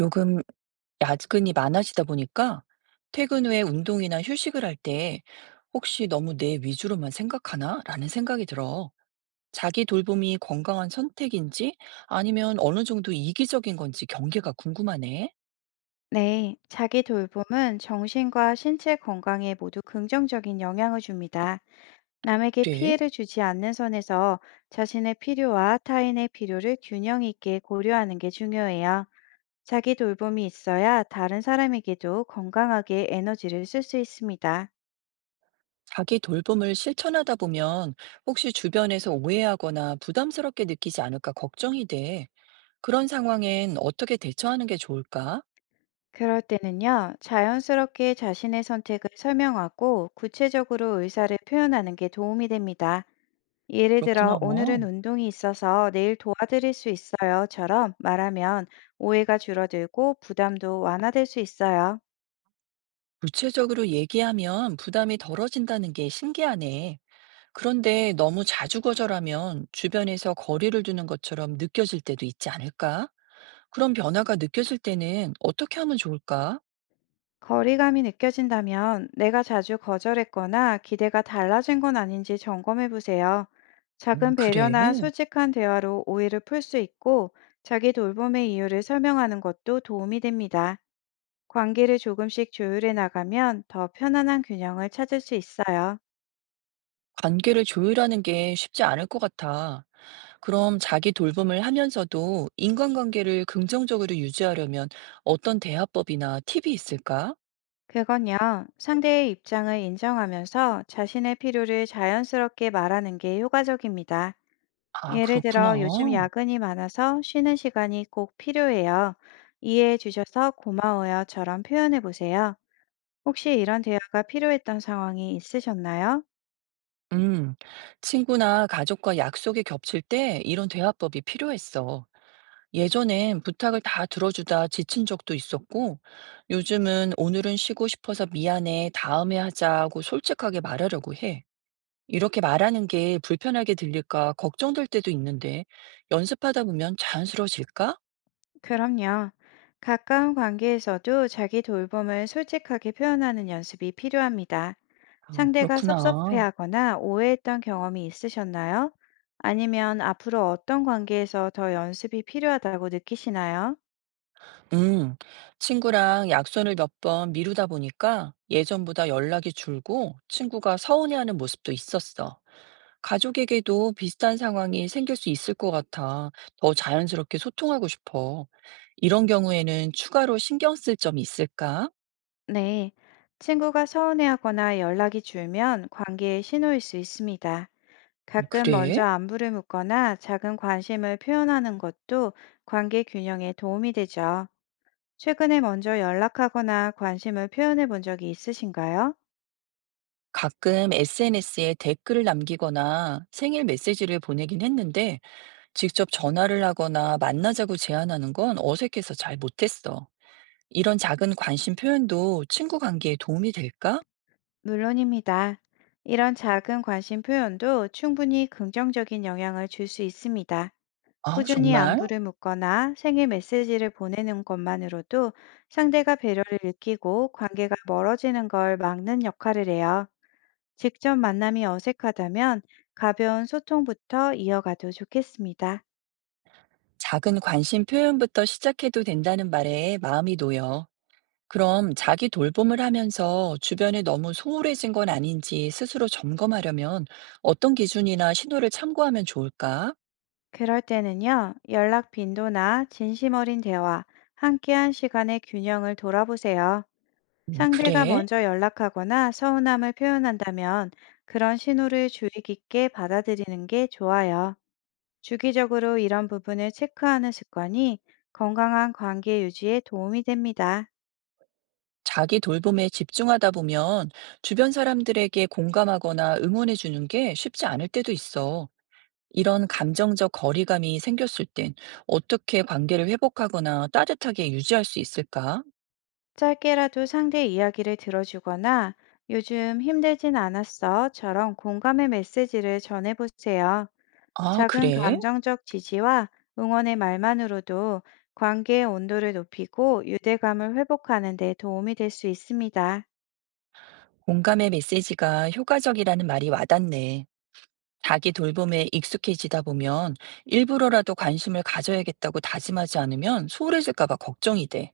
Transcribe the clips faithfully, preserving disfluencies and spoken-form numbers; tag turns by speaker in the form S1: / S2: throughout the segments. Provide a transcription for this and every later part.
S1: 요금 야근이 많아지다 보니까 퇴근 후에 운동이나 휴식을 할 때 혹시 너무 내 위주로만 생각하나? 라는 생각이 들어. 자기 돌봄이 건강한 선택인지 아니면 어느 정도 이기적인 건지 경계가 궁금하네.
S2: 네, 자기 돌봄은 정신과 신체 건강에 모두 긍정적인 영향을 줍니다. 남에게
S1: 그래?
S2: 피해를 주지 않는 선에서 자신의 필요와 타인의 필요를 균형 있게 고려하는 게 중요해요. 자기 돌봄이 있어야 다른 사람에게도 건강하게 에너지를 쓸 수 있습니다.
S1: 자기 돌봄을 실천하다 보면 혹시 주변에서 오해하거나 부담스럽게 느끼지 않을까 걱정이 돼. 그런 상황엔 어떻게 대처하는 게 좋을까?
S2: 그럴 때는요, 자연스럽게 자신의 선택을 설명하고 구체적으로 의사를 표현하는 게 도움이 됩니다. 예를 들어,
S1: 그렇구나.
S2: 오늘은 운동이 있어서 내일 도와드릴 수 있어요.처럼 말하면 오해가 줄어들고 부담도 완화될 수 있어요.
S1: 구체적으로 얘기하면 부담이 덜어진다는 게 신기하네. 그런데 너무 자주 거절하면 주변에서 거리를 두는 것처럼 느껴질 때도 있지 않을까? 그런 변화가 느껴질 때는 어떻게 하면 좋을까?
S2: 거리감이 느껴진다면 내가 자주 거절했거나 기대가 달라진 건 아닌지 점검해 보세요.
S1: 음,
S2: 작은
S1: 그래.
S2: 배려나 솔직한 대화로 오해를 풀 수 있고 자기 돌봄의 이유를 설명하는 것도 도움이 됩니다. 관계를 조금씩 조율해 나가면 더 편안한 균형을 찾을 수 있어요.
S1: 관계를 조율하는 게 쉽지 않을 것 같아. 그럼 자기 돌봄을 하면서도 인간관계를 긍정적으로 유지하려면 어떤 대화법이나 팁이 있을까?
S2: 그건요, 상대의 입장을 인정하면서 자신의 필요를 자연스럽게 말하는 게 효과적입니다.
S1: 아,
S2: 예를
S1: 그렇구나.
S2: 들어, 요즘 야근이 많아서 쉬는 시간이 꼭 필요해요. 이해해 주셔서 고마워요처럼 표현해 보세요. 혹시 이런 대화가 필요했던 상황이 있으셨나요?
S1: 음, 친구나 가족과 약속이 겹칠 때 이런 대화법이 필요했어. 예전엔 부탁을 다 들어주다 지친 적도 있었고, 요즘은 오늘은 쉬고 싶어서 미안해, 다음에 하자고 솔직하게 말하려고 해. 이렇게 말하는 게 불편하게 들릴까 걱정될 때도 있는데, 연습하다 보면 자연스러워질까?
S2: 그럼요. 가까운 관계에서도 자기 돌봄을 솔직하게 표현하는 연습이 필요합니다.
S1: 아,
S2: 상대가
S1: 그렇구나.
S2: 섭섭해하거나 오해했던 경험이 있으셨나요? 아니면 앞으로 어떤 관계에서 더 연습이 필요하다고 느끼시나요?
S1: 음, 친구랑 약속을 몇 번 미루다 보니까 예전보다 연락이 줄고 친구가 서운해하는 모습도 있었어. 가족에게도 비슷한 상황이 생길 수 있을 것 같아. 더 자연스럽게 소통하고 싶어. 이런 경우에는 추가로 신경 쓸 점이 있을까?
S2: 네. 친구가 서운해하거나 연락이 줄면 관계의 신호일 수 있습니다.
S1: 음,
S2: 가끔
S1: 그래?
S2: 먼저 안부를 묻거나 작은 관심을 표현하는 것도 관계 균형에 도움이 되죠. 최근에 먼저 연락하거나 관심을 표현해 본 적이 있으신가요?
S1: 가끔 에스엔에스에 댓글을 남기거나 생일 메시지를 보내긴 했는데 직접 전화를 하거나 만나자고 제안하는 건 어색해서 잘 못했어. 이런 작은 관심 표현도 친구 관계에 도움이 될까?
S2: 물론입니다. 이런 작은 관심 표현도 충분히 긍정적인 영향을 줄 수 있습니다.
S1: 아,
S2: 꾸준히
S1: 정말?
S2: 안부를 묻거나 생일 메시지를 보내는 것만으로도 상대가 배려를 느끼고 관계가 멀어지는 걸 막는 역할을 해요. 직접 만남이 어색하다면 가벼운 소통부터 이어가도 좋겠습니다.
S1: 작은 관심 표현부터 시작해도 된다는 말에 마음이 놓여. 그럼 자기 돌봄을 하면서 주변에 너무 소홀해진 건 아닌지 스스로 점검하려면 어떤 기준이나 신호를 참고하면 좋을까?
S2: 그럴 때는요, 연락 빈도나 진심 어린 대화, 함께한 시간의 균형을 돌아보세요.
S1: 음,
S2: 상대가
S1: 그래.
S2: 먼저 연락하거나 서운함을 표현한다면 그런 신호를 주의 깊게 받아들이는 게 좋아요. 주기적으로 이런 부분을 체크하는 습관이 건강한 관계 유지에 도움이 됩니다.
S1: 자기 돌봄에 집중하다 보면 주변 사람들에게 공감하거나 응원해 주는 게 쉽지 않을 때도 있어. 이런 감정적 거리감이 생겼을 땐 어떻게 관계를 회복하거나 따뜻하게 유지할 수 있을까?
S2: 짧게라도 상대 이야기를 들어주거나 요즘 힘들진 않았어처럼 공감의 메시지를 전해보세요.
S1: 아,
S2: 작은
S1: 그래?
S2: 감정적 지지와 응원의 말만으로도 관계의 온도를 높이고 유대감을 회복하는 데 도움이 될 수 있습니다.
S1: 공감의 메시지가 효과적이라는 말이 와닿네. 자기 돌봄에 익숙해지다 보면 일부러라도 관심을 가져야겠다고 다짐하지 않으면 소홀해질까봐 걱정이 돼.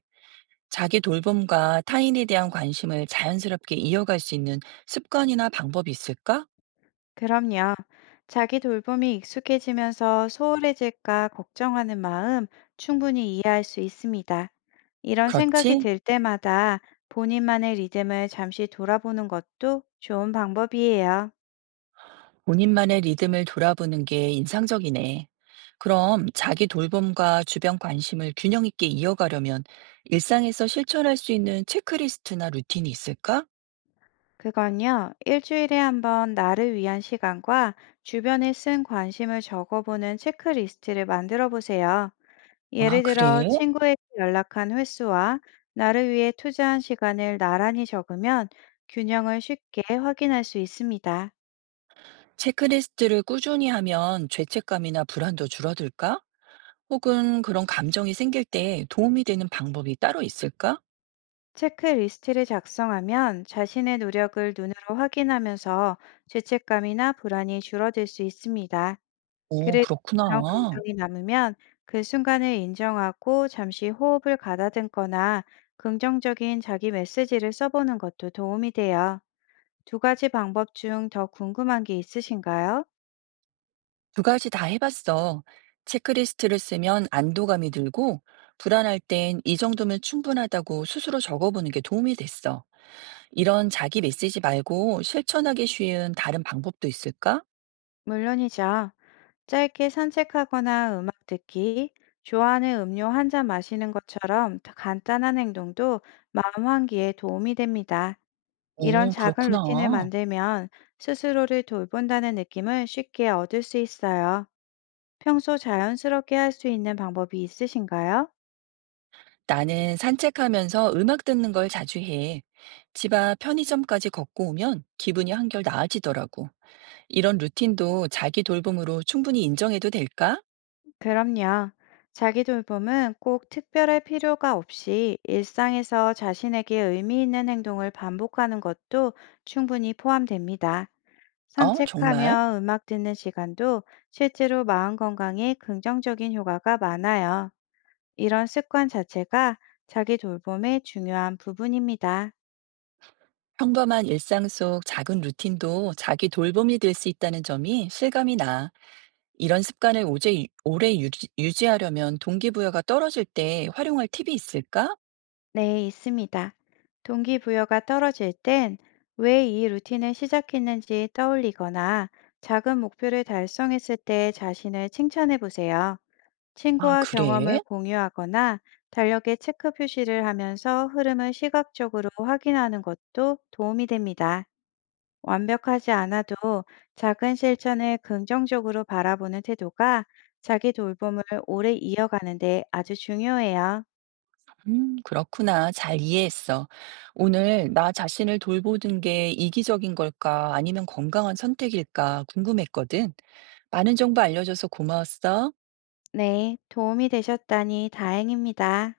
S1: 자기 돌봄과 타인에 대한 관심을 자연스럽게 이어갈 수 있는 습관이나 방법이 있을까?
S2: 그럼요. 자기 돌봄이 익숙해지면서 소홀해질까 걱정하는 마음 충분히 이해할 수 있습니다. 이런 생각이
S1: 그렇지?
S2: 들 때마다 본인만의 리듬을 잠시 돌아보는 것도 좋은 방법이에요.
S1: 본인만의 리듬을 돌아보는 게 인상적이네. 그럼 자기 돌봄과 주변 관심을 균형 있게 이어가려면 일상에서 실천할 수 있는 체크리스트나 루틴이 있을까?
S2: 그건요, 일주일에 한 번 나를 위한 시간과 주변에 쓴 관심을 적어보는 체크리스트를 만들어 보세요.
S1: 아,
S2: 예를 들어
S1: 그래.
S2: 친구에게 연락한 횟수와 나를 위해 투자한 시간을 나란히 적으면 균형을 쉽게 확인할 수 있습니다.
S1: 체크리스트를 꾸준히 하면 죄책감이나 불안도 줄어들까? 혹은 그런 감정이 생길 때 도움이 되는 방법이 따로 있을까?
S2: 체크리스트를 작성하면 자신의 노력을 눈으로 확인하면서 죄책감이나 불안이 줄어들 수 있습니다.
S1: 오,
S2: 그래도 그런
S1: 그렇구나.
S2: 감정이 남으면 그 순간을 인정하고 잠시 호흡을 가다듬거나 긍정적인 자기 메시지를 써보는 것도 도움이 돼요. 두 가지 방법 중 더 궁금한 게 있으신가요?
S1: 두 가지 다 해봤어. 체크리스트를 쓰면 안도감이 들고, 불안할 땐 이 정도면 충분하다고 스스로 적어보는 게 도움이 됐어. 이런 자기 메시지 말고 실천하기 쉬운 다른 방법도 있을까?
S2: 물론이죠. 짧게 산책하거나 음악 듣기, 좋아하는 음료 한 잔 마시는 것처럼 더 간단한 행동도 마음 환기에 도움이 됩니다. 이런
S1: 오,
S2: 작은 루틴을
S1: 그렇구나.
S2: 만들면 스스로를 돌본다는 느낌을 쉽게 얻을 수 있어요. 평소 자연스럽게 할 수 있는 방법이 있으신가요?
S1: 나는 산책하면서 음악 듣는 걸 자주 해. 집 앞 편의점까지 걷고 오면 기분이 한결 나아지더라고. 이런 루틴도 자기 돌봄으로 충분히 인정해도 될까?
S2: 그럼요. 자기 돌봄은 꼭 특별할 필요가 없이 일상에서 자신에게 의미 있는 행동을 반복하는 것도 충분히 포함됩니다.
S1: 어, 정말?
S2: 산책하며 음악 듣는 시간도 실제로 마음 건강에 긍정적인 효과가 많아요. 이런 습관 자체가 자기 돌봄의 중요한 부분입니다.
S1: 평범한 일상 속 작은 루틴도 자기 돌봄이 될 수 있다는 점이 실감이 나. 이런 습관을 오제, 유- 오래 유지, 유지하려면 동기부여가 떨어질 때 활용할 팁이 있을까?
S2: 네, 있습니다. 동기부여가 떨어질 땐 왜 이 루틴을 시작했는지 떠올리거나 작은 목표를 달성했을 때 자신을 칭찬해 보세요.
S1: 아,
S2: 친구와 경험을
S1: 그래?
S2: 공유하거나 달력에 체크 표시를 하면서 흐름을 시각적으로 확인하는 것도 도움이 됩니다. 완벽하지 않아도 작은 실천을 긍정적으로 바라보는 태도가 자기 돌봄을 오래 이어가는데 아주 중요해요.
S1: 음, 그렇구나. 잘 이해했어. 오늘 나 자신을 돌보는 게 이기적인 걸까? 아니면 건강한 선택일까? 궁금했거든. 많은 정보 알려줘서 고마웠어.
S2: 네, 도움이 되셨다니 다행입니다.